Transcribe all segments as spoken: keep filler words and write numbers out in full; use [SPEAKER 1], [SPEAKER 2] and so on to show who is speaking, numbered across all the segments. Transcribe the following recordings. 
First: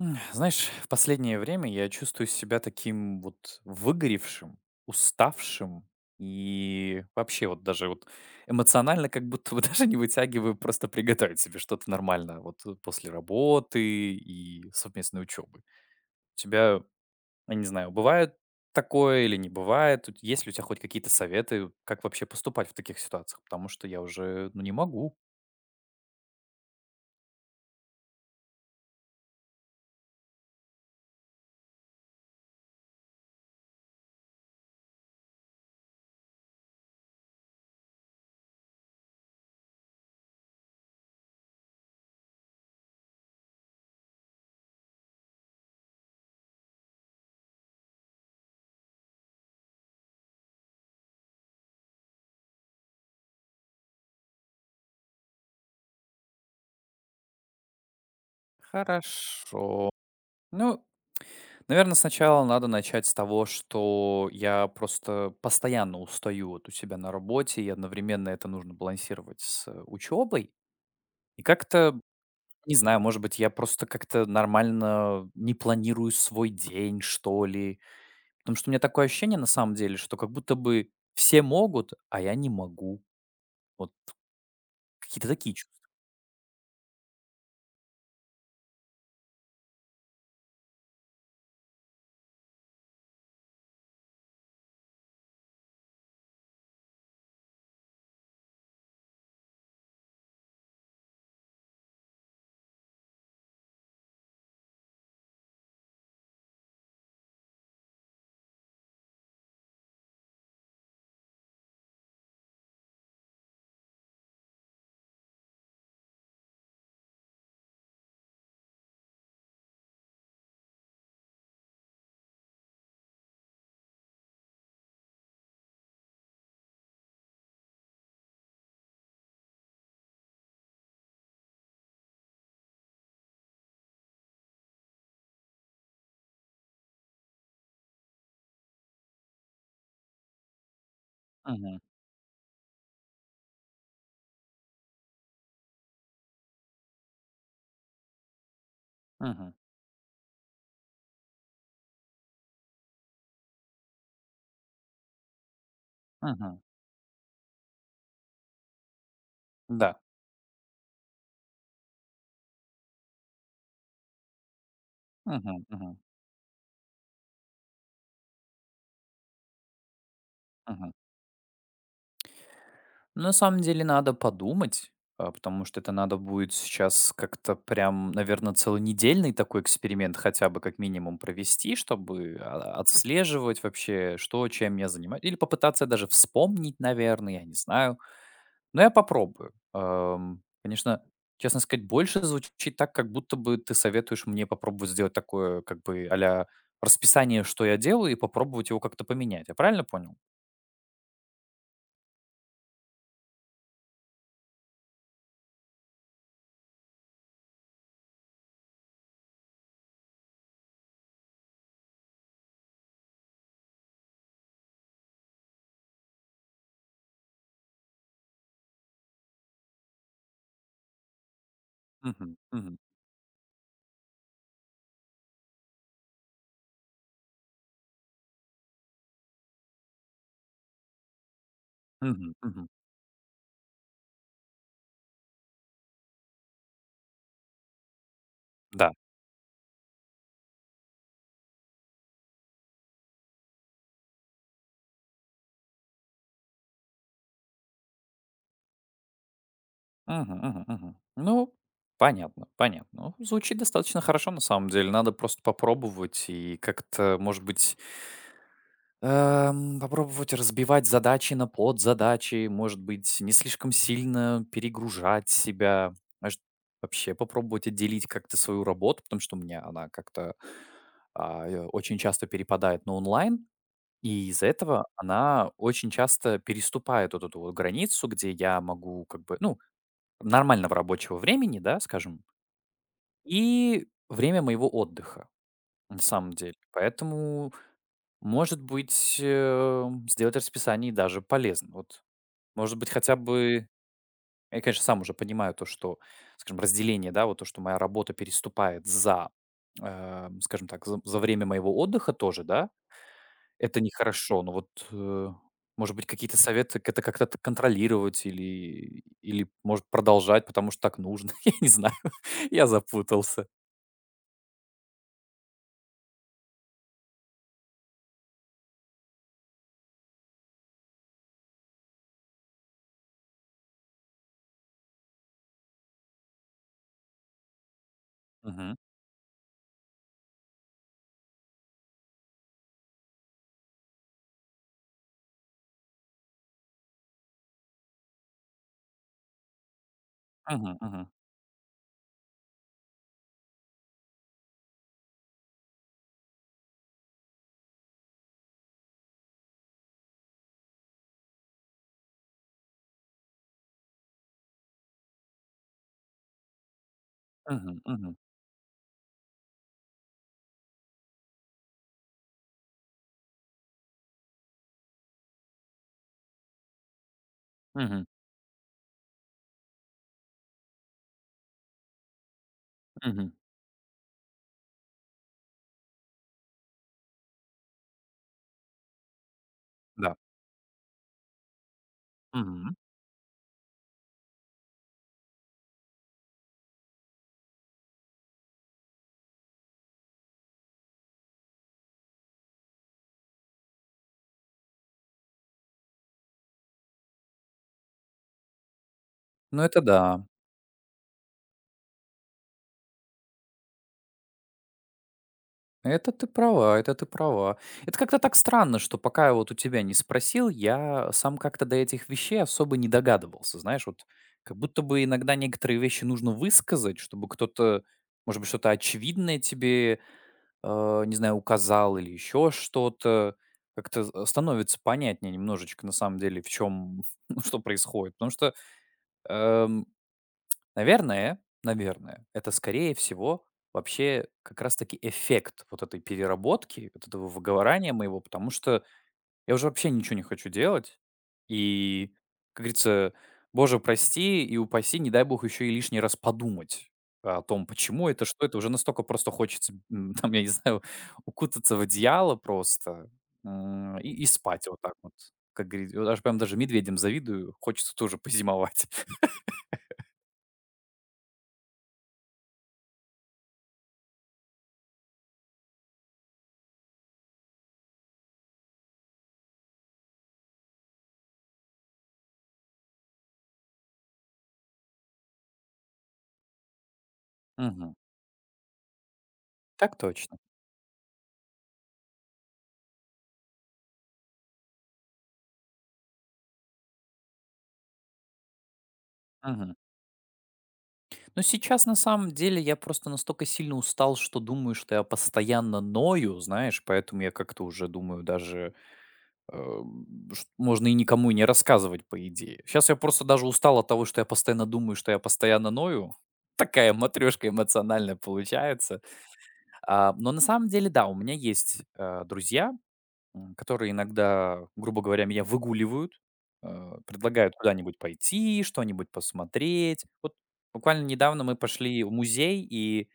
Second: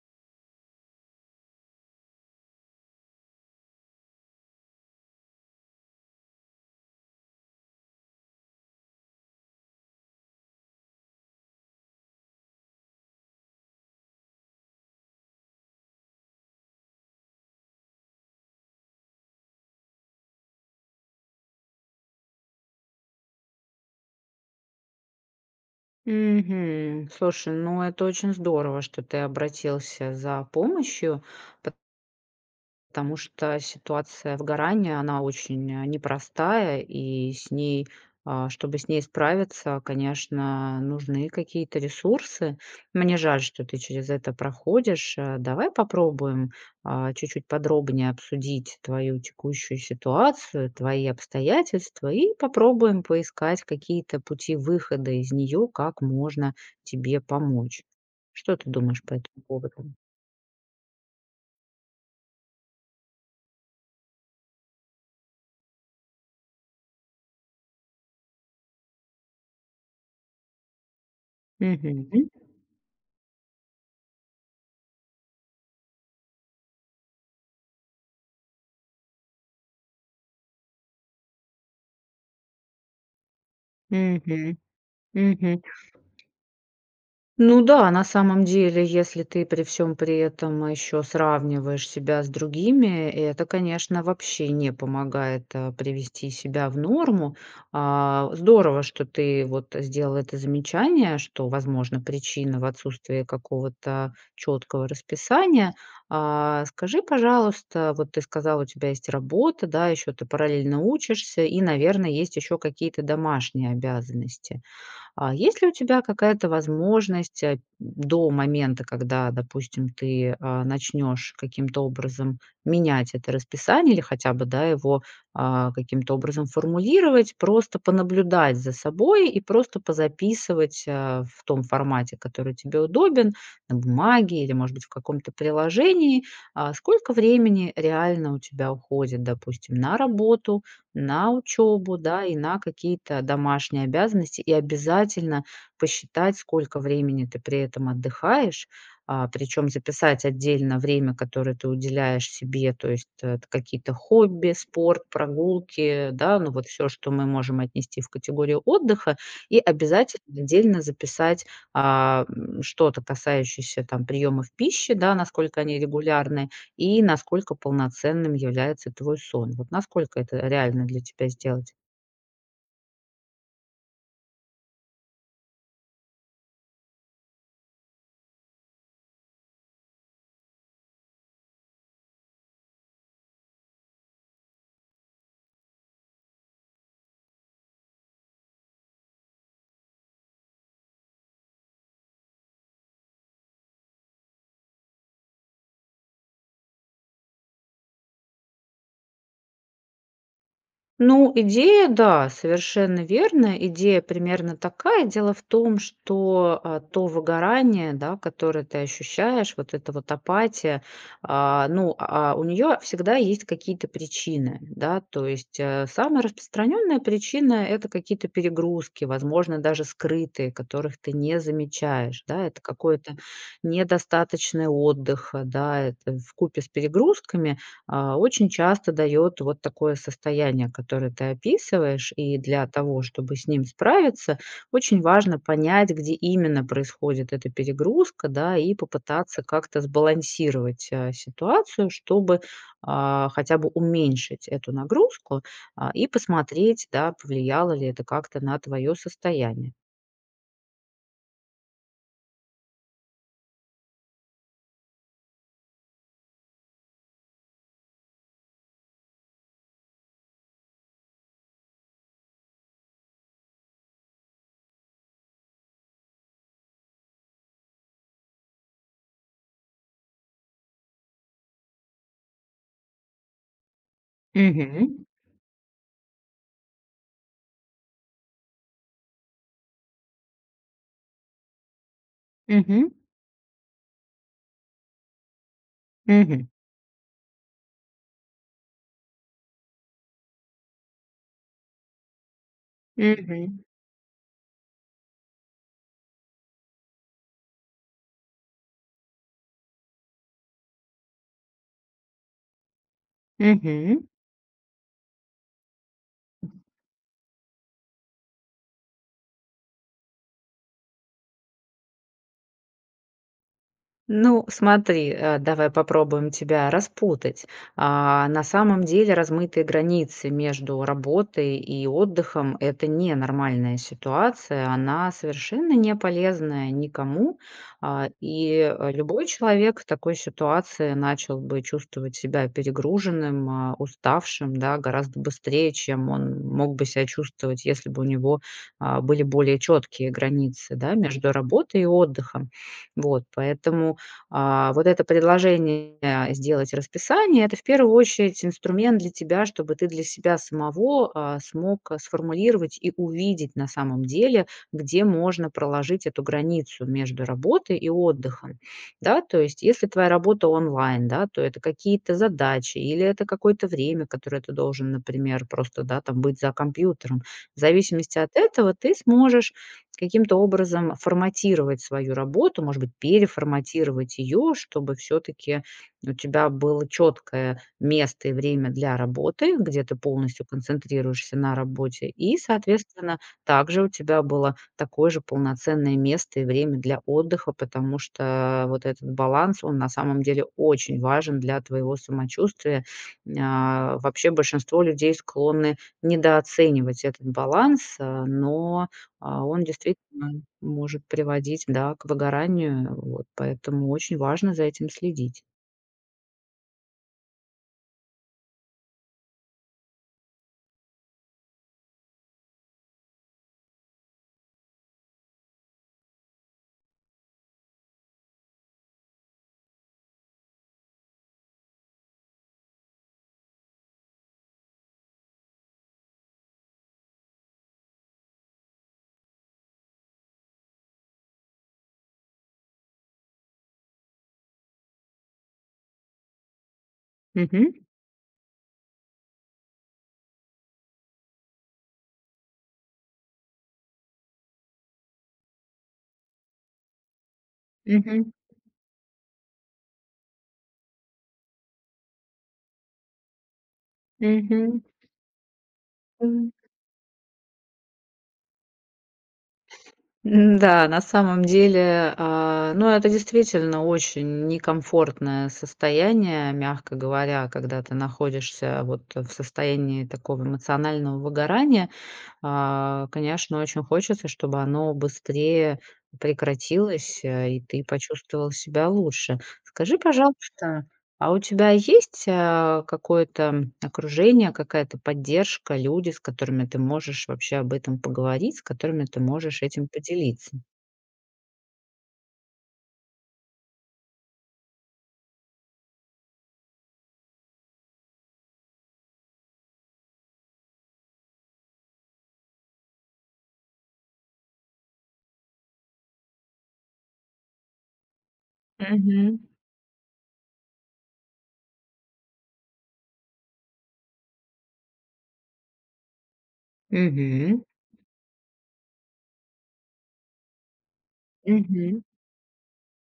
[SPEAKER 1] Знаешь, в последнее время я чувствую себя таким вот выгоревшим, уставшим и вообще, вот, даже, вот, эмоционально как будто бы даже не вытягиваю просто приготовить себе что-то нормальное вот, э, после работы и совместной учёбы. У тебя, я не знаю, бывает такое или не бывает? Вот есть ли у тя хоть какие-то советы, как вообще поступать в таких ситуациях? Потому что я уже, ну, не могу.
[SPEAKER 2] Мгм. Слушай, ну, это очень здорово, что ты обратился за помощью, пот потому что ситуация выгорания, она очень, э, непростая, и с ней, э, чтобы с ней справиться, конечно, нужны какие-то ресурсы. Мне жаль, что ты через это проходишь. Э, давай попробуем, а, чуть-чуть подробнее обсудить твою текущую ситуацию, твои обстоятельства, и попробуем поискать какие-то пути выхода из неё, как можно тебе помочь. Что ты думаешь по этому
[SPEAKER 1] Хорошо.
[SPEAKER 2] поводу?
[SPEAKER 1] Ну, наверно, сначала надо начать с того, что я просто постоянно устаю вот у себя на работе, и одновременно это нужно балансировать с, э, учёбой. И как-то, м,
[SPEAKER 2] Мгм.
[SPEAKER 1] не знаю, может быть, я просто как-то нормально не планирую свой день, что ли. Потому что у меня такое ощущение, на самом деле, что как будто бы все могут, а я не могу. Вот
[SPEAKER 2] Мгм,
[SPEAKER 1] какие-то такие
[SPEAKER 2] мгм.
[SPEAKER 1] чувства.
[SPEAKER 2] Ну да, на самом деле, если ты при всём при этом ещё сравниваешь себя с другими, это, конечно, вообще не помогает, э, привести себя в норму. А, здорово, что ты вот сделал это замечание, что, возможно, причина в отсутствии какого-то чёткого расписания. А, скажи, пожалуйста, вот ты сказал, у тебя есть работа, да, ещё ты параллельно учишься и, наверно, есть ещё какие-то домашние обязанности. А, есть ли у тебя какая-то возможность, а, до момента, когда, допустим, ты, э, начнёшь каким-то образом менять это расписание или хотя бы, да, его, а, каким-то образом формулировать, просто понаблюдать за собой? И просто позаписывать, э, в том формате, который тебе удобен, на бумаге или, может быть, в каком-то приложении, а, сколько времени реально у тебя уходит, допустим, на работу, на
[SPEAKER 1] Мгм.
[SPEAKER 2] учёбу, да, и на какие-то домашние обязанности. И обязательно посчитать, сколько времени ты при этом отдыхаешь. А,
[SPEAKER 1] Мгм.
[SPEAKER 2] причём записать отдельно время, которое ты уделяешь себе. То есть это какие-то хобби, спорт, прогулки, да, ну,
[SPEAKER 1] Мгм.
[SPEAKER 2] вот всё, что мы можем отнести в категорию отдыха. И
[SPEAKER 1] М-да.
[SPEAKER 2] обязательно отдельно записать, а, м, что-то касающееся, там, приёмов пищи, да, насколько
[SPEAKER 1] Мгм
[SPEAKER 2] они
[SPEAKER 1] мгм.
[SPEAKER 2] регулярны и насколько полноценным является твой сон. Вот насколько это реально
[SPEAKER 1] Мгм.
[SPEAKER 2] для тебя сделать?
[SPEAKER 1] На самом деле, надо подумать, э, потому что это надо будет сейчас как-то прям, наверно, целонедельный такой эксперимент хотя бы как минимум провести, чтобы, а, отслеживать вообще, что, чем я занима или попытаться даже вспомнить, наверно, я не знаю, но я попробую. Эм, конечно, честно сказать, больше звучит так, как будто бы ты советуешь мне попробовать сделать такое как бы "а-ля расписание", что я делаю, и попробовать его как-то поменять. Я правильно понял?
[SPEAKER 2] Ну, идея да, совершенно верно, идея примерно такая. Дело в том, что, э, то выгорание, да, которое ты ощущаешь, вот эта вот апатия, а, ну, а, у неё всегда есть какие-то причины, да? То есть, э, самая распространённая причина- это какие-то перегрузки, возможно, даже скрытые, которых ты не замечаешь,
[SPEAKER 1] Мгм
[SPEAKER 2] да? Это
[SPEAKER 1] мгм.
[SPEAKER 2] какой-то недостаточный отдых, да, это вкупе с перегрузками, а, очень часто даёт вот такое состояние, которое ты описываешь.
[SPEAKER 1] Мгм
[SPEAKER 2] И для
[SPEAKER 1] мгм.
[SPEAKER 2] того чтобы с ним справиться, очень важно понять, где именно происходит эта перегрузка, да, и
[SPEAKER 1] Да.
[SPEAKER 2] попытаться как-то сбалансировать, э, ситуацию, чтобы, а, хотя бы уменьшить эту нагрузку, а, и посмотреть, да, повлияло ли это как-то на твоё состояние.
[SPEAKER 1] Мгм мгм мгм. Ну, понятно, понятно. Ох звучит достаточно хорошо, на самом деле. Надо просто попробовать и как-то, может быть эм, попробовать разбивать задачи на подзадачи, может быть, не слишком сильно перегружать себя. Может, вообще попробовать отделить как-то свою работу, потому что у меня она как-то, а, э очень часто перепадает на онлайн, и из-за этого
[SPEAKER 2] Мгм.
[SPEAKER 1] она очень часто переступает вот эту вот границу, где я могу как бы, ну, нормального рабочего времени, да, скажем
[SPEAKER 2] Мгм.
[SPEAKER 1] и время моего отдыха, на самом
[SPEAKER 2] Мгм.
[SPEAKER 1] деле. Поэтому, может быть, эм, сделать расписание и даже полезно. Вот, может быть, хотя
[SPEAKER 2] Мгм.
[SPEAKER 1] бы я, конечно, сам уже понимаю то, что, скажем, разделение, да, вот то, что моя работа переступает за, э, скажем так, за за время моего отдыха тоже, да? Это
[SPEAKER 2] Мгм.
[SPEAKER 1] нехорошо, но вот, э, может быть, какие-то
[SPEAKER 2] Мгм.
[SPEAKER 1] советы, ката как это контролировать или, или, может, продолжать, потому что так нужно. Я не знаю, я запутался.
[SPEAKER 2] Ну, смотри, э, давай попробуем тебя распутать. А, на самом деле размытые границы между работой и отдыхом- это не нормальная ситуация. Она совершенно не полезная никому. А, и,
[SPEAKER 1] Мгм.
[SPEAKER 2] э, любой человек в такой ситуации начал бы чувствовать себя перегруженным, а, уставшим, да, гораздо быстрее, чем он мог бы ся чувствовать, если бы у него, а, были более чёткие границы,
[SPEAKER 1] Мгм,
[SPEAKER 2] да,
[SPEAKER 1] мгм.
[SPEAKER 2] между работой и отдыхом. Вот, поэтому, а, вот это предложение сделать расписание- это в первую очередь инструмент для тебя, чтобы ты для себя самого, э, смог, э, сформулировать и увидеть на самом деле, где можно проложить эту границу между работой
[SPEAKER 1] Мгм,
[SPEAKER 2] и
[SPEAKER 1] мгм.
[SPEAKER 2] отдыхом, да? То есть если твоя работа онлайн, да, то это какие-то задачи или это какое-то время, которое ты должен, например, просто, да, там быть за компьютером. В
[SPEAKER 1] Мгм.
[SPEAKER 2] зависимости от этого ты сможешь каким-то образом форматировать свою работу, может быть,
[SPEAKER 1] Мгм.
[SPEAKER 2] переформатировать её, чтобы всё-таки у тебя было чёткое место и время для работы, где ты
[SPEAKER 1] Да.
[SPEAKER 2] полностью концентрируешься на работе, и,
[SPEAKER 1] Мгм.
[SPEAKER 2] соответственно, также у тебя было такое же полноценное место и время для отдыха. Потому что вот этот баланс, он, на самом деле, очень важен для твоего самочувствия. М, а, вообще большинство людей склонны недооценивать этот баланс, а, но, а,
[SPEAKER 1] Ну
[SPEAKER 2] он
[SPEAKER 1] это
[SPEAKER 2] действительно
[SPEAKER 1] да.
[SPEAKER 2] может приводить, да, к выгоранию. Вот, поэтому очень важно за этим следить.
[SPEAKER 1] Это ты права это ты права. Это как-то так странно, что пока я вот у тебя не спросил, я сам как-то до этих вещей особо не догадывался. Знаешь, вот, как будто бы иногда некоторые вещи нужно высказать, чтобы кто-то, может быть, что-то очевидное тебе, э, не знаю, указал или ещё что-то. Как-то з становится понятнее немножечко, на самом деле, в чём ну, что происходит. Потому что, эм, наверное наверное, это, скорее всего, вообще как раз таки эффект вот этой переработки, вот этого
[SPEAKER 2] Мгм.
[SPEAKER 1] выговорания моего. Потому что я уже вообще ничего не хочу делать. И, как говорится, боже, прости и упаси, не дай бог, ещё и лишний раз подумать о том, почему это,
[SPEAKER 2] Мгм.
[SPEAKER 1] что это. Уже настолько просто хочется, м, там, я не знаю, укутаться в одеяло просто, м, и и спать вот
[SPEAKER 2] Мгм.
[SPEAKER 1] так вот. Как говорит и вот аж прям
[SPEAKER 2] М.
[SPEAKER 1] даже медведям завидую. Хочется тоже позимовать.
[SPEAKER 2] М-да, на самом деле, э, ну, это действительно очень некомфортное состояние, мягко говоря, когда ты находишься вот в состоянии такого эмоционального выгорания. А, конечно, очень хочется, чтобы оно быстрее прекратилось, э, и ты
[SPEAKER 1] Мгм.
[SPEAKER 2] почувствовал себя лучше.
[SPEAKER 1] Так
[SPEAKER 2] Скажи,
[SPEAKER 1] точно.
[SPEAKER 2] пожалуйста, а у тебя есть, э, какое-то, м, окружение, какая-то поддержка, люди, с которыми ты можешь вообще об этом поговорить, с которыми ты можешь
[SPEAKER 1] Мгм.
[SPEAKER 2] этим поделиться?
[SPEAKER 1] Ну, сейчас, на самом деле, я просто настолько сильно устал, что думаю, что я постоянно ною. Знаешь, поэтому я как-то уже думаю, даже, эм, ш можно и никому и не рассказывать по идее. Щас я просто даже устал от того, что я постоянно думаю, что я постоянно ною. Такая матрёшка эмоциональная получается.
[SPEAKER 2] Мгм.
[SPEAKER 1] А, но на самом деле, да, у меня есть, э, друзья, м, которые иногда, грубо говоря, меня выгуливают, э, предлагают
[SPEAKER 2] Мгм.
[SPEAKER 1] куда-нибудь пойти, что-нибудь посмотреть. Вот буквально недавно мы
[SPEAKER 2] Мгм.
[SPEAKER 1] пошли в музей и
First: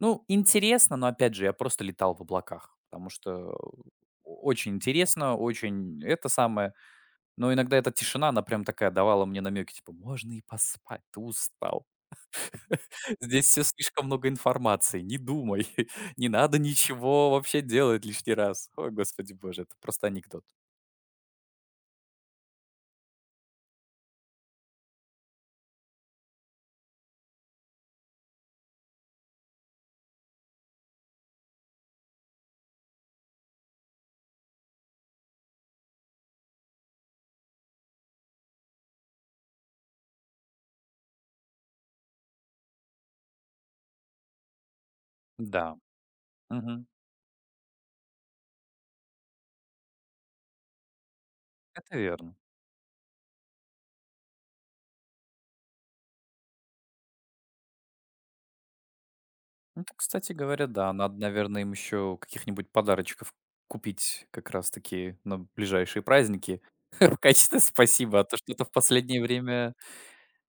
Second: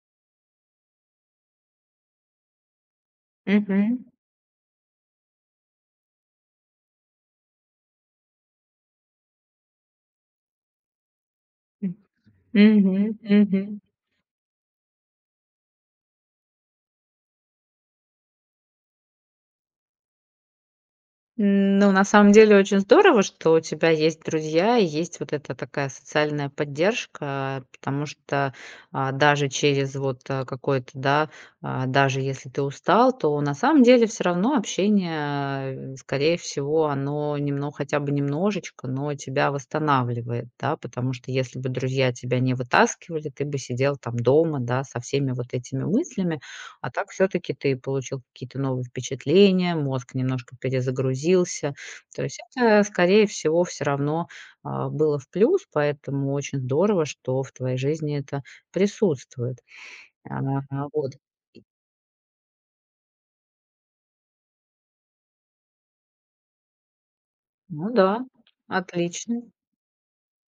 [SPEAKER 1] ну, интересно, но опять же, я просто летал в облаках, потому что, э,
[SPEAKER 2] Мгм.
[SPEAKER 1] очень интересно, очень это самое. Но иногда эта тишина, она прям такая, давала мне намеки, типа: "Можно и поспать, ты устал.
[SPEAKER 2] М, мгм,
[SPEAKER 1] Здесь всё
[SPEAKER 2] мгм.
[SPEAKER 1] слишком много информации. Не думай, не надо ничего вообще делать лишний раз". Ой, господи боже, это просто анекдот.
[SPEAKER 2] М, ну, на самом, деле очень здорово, что у тебя есть друзья и есть вот эта такая социальная поддержка. Потому что, а, даже через вот, а, какое-то, да, а, даже если ты устал, то на самом деле всё равно общение, э, скорее всего, оно немно хотя бы немножечко, но тебя восстанавливает, да? Потому что если бы друзья тебя не вытаскивали, ты бы сидел там дома, да, со всеми вот
[SPEAKER 1] М-да.
[SPEAKER 2] этими мыслями.
[SPEAKER 1] Мгм.
[SPEAKER 2] А так всё-таки ты получил какие-то новые впечатления, мозг немножко перезагрузился.
[SPEAKER 1] Это
[SPEAKER 2] То
[SPEAKER 1] верно.
[SPEAKER 2] есть это, скорее всего, всё равно, э, было в плюс. Поэтому очень здорово, что в твоей жизни это присутствует.
[SPEAKER 1] Это, кстати
[SPEAKER 2] А,
[SPEAKER 1] говоря,
[SPEAKER 2] а,
[SPEAKER 1] да.
[SPEAKER 2] вот
[SPEAKER 1] Надо, наверно,
[SPEAKER 2] и
[SPEAKER 1] им ещё каких-нибудь подарочков купить как раз таки на ближайшие праздники в качестве
[SPEAKER 2] Ну
[SPEAKER 1] спасибо. А
[SPEAKER 2] да,
[SPEAKER 1] то что-то в последнее
[SPEAKER 2] отлично.
[SPEAKER 1] время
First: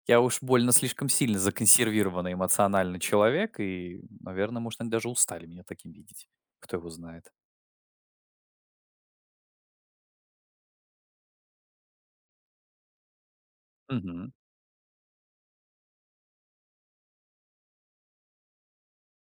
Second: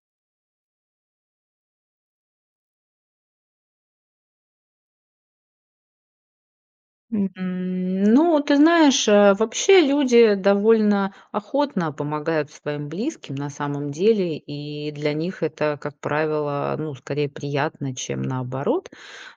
[SPEAKER 1] я уж больно слишком сильно законсервированный эмоционально человек и, наверно, может, они даже устали меня таким видеть. Кто его
[SPEAKER 2] М,
[SPEAKER 1] знает.
[SPEAKER 2] м, ну, ты знаешь, э, вообще люди довольно охотно помогают своим близким, на самом
[SPEAKER 1] Мгм.
[SPEAKER 2] деле. И для них это, как правило, ну, скорее приятно, чем наоборот.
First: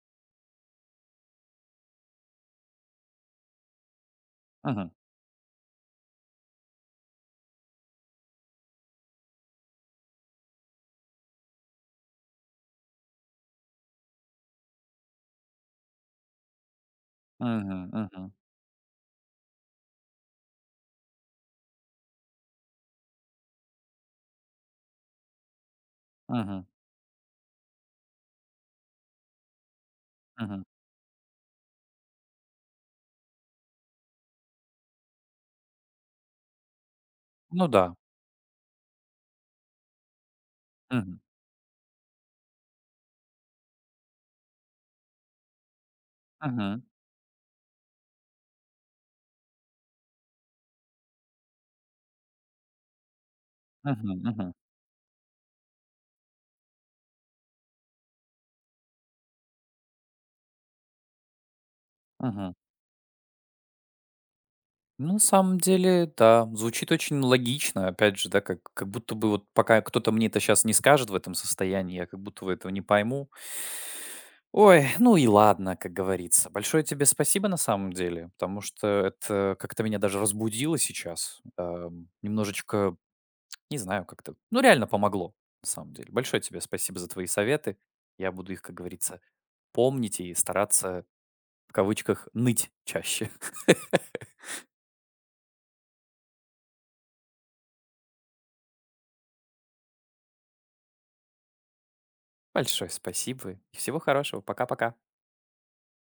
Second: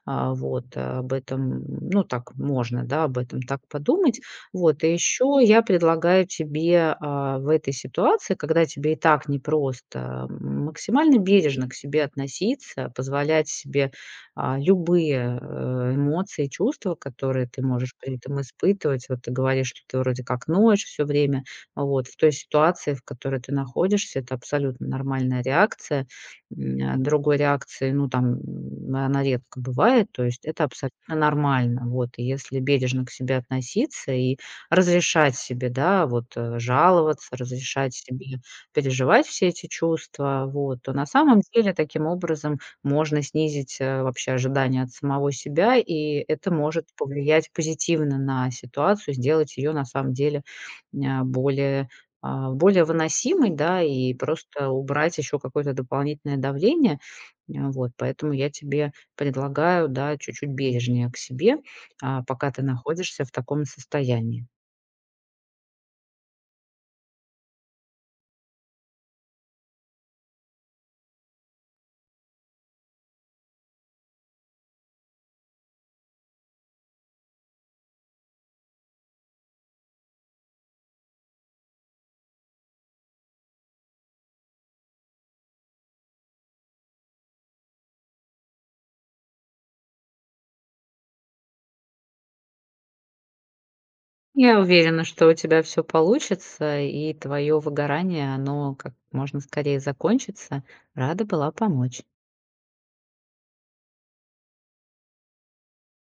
[SPEAKER 2] А, вот, об этом, ну, так можно, да, об этом так подумать. Вот.
[SPEAKER 1] Мгм.
[SPEAKER 2] И еще я предлагаю тебе, э, в этой ситуации, когда тебе и так непросто, м, максимально бережно к себе относиться, позволять себе, а, любые, э, эмоции, чувства, которые ты
[SPEAKER 1] Мгм,
[SPEAKER 2] можешь при
[SPEAKER 1] мгм.
[SPEAKER 2] этом испытывать. Вот ты говоришь, что ты вроде как ноешь всё время, а вот в той ситуации, в которой ты находишься, это абсолютно нормальная реакция,
[SPEAKER 1] Мгм.
[SPEAKER 2] м, а. Другой реакции, ну, там, она редко бывает. То есть это
[SPEAKER 1] Мгм.
[SPEAKER 2] абсолютно нормально. Вот и если бережно к себе относиться и разрешать себе, да, вот, э, жаловаться,
[SPEAKER 1] Ну
[SPEAKER 2] разрешать
[SPEAKER 1] да.
[SPEAKER 2] себе переживать все эти чувства, вот, то, на
[SPEAKER 1] Мгм.
[SPEAKER 2] самом деле, таким образом можно снизить, э, вообще ожидания от самого себя, и это
[SPEAKER 1] Мгм.
[SPEAKER 2] может повлиять позитивно на ситуацию, сделать ее на самом деле ня более, э, более выносимой, да, и
[SPEAKER 1] Мгм, мгм.
[SPEAKER 2] просто убрать еще какое-то дополнительное давление. Э, вот поэтому я тебе предлагаю, да, чуть-чуть бережнее к себе, а, пока
[SPEAKER 1] Мгм.
[SPEAKER 2] ты находишься в таком состоянии.
[SPEAKER 1] Ну, на самом деле, да, звучит очень логично. Опять же, да, как как будто бы, вот, пока кто-то мне это щас не скажет в этом состоянии, я как будто бы этого не пойму. Ой, ну и ладно, как говорится. Большое тебе спасибо, на самом деле, потому что это как-то меня даже разбудило сейчас, эм, немножечко, не знаю, как-то. Ну, реально помогло, на самом деле. Большое тебе спасибо за твои советы. Я буду их, как говорится, помнить и стараться в кавычках "ныть" чаще.
[SPEAKER 2] Я уверена, что у тебя всё получится и твое выгорание, оно как можно скорее закончится. Рада была помочь.
[SPEAKER 1] Большое спасибо и всего хорошего. Пока-пока.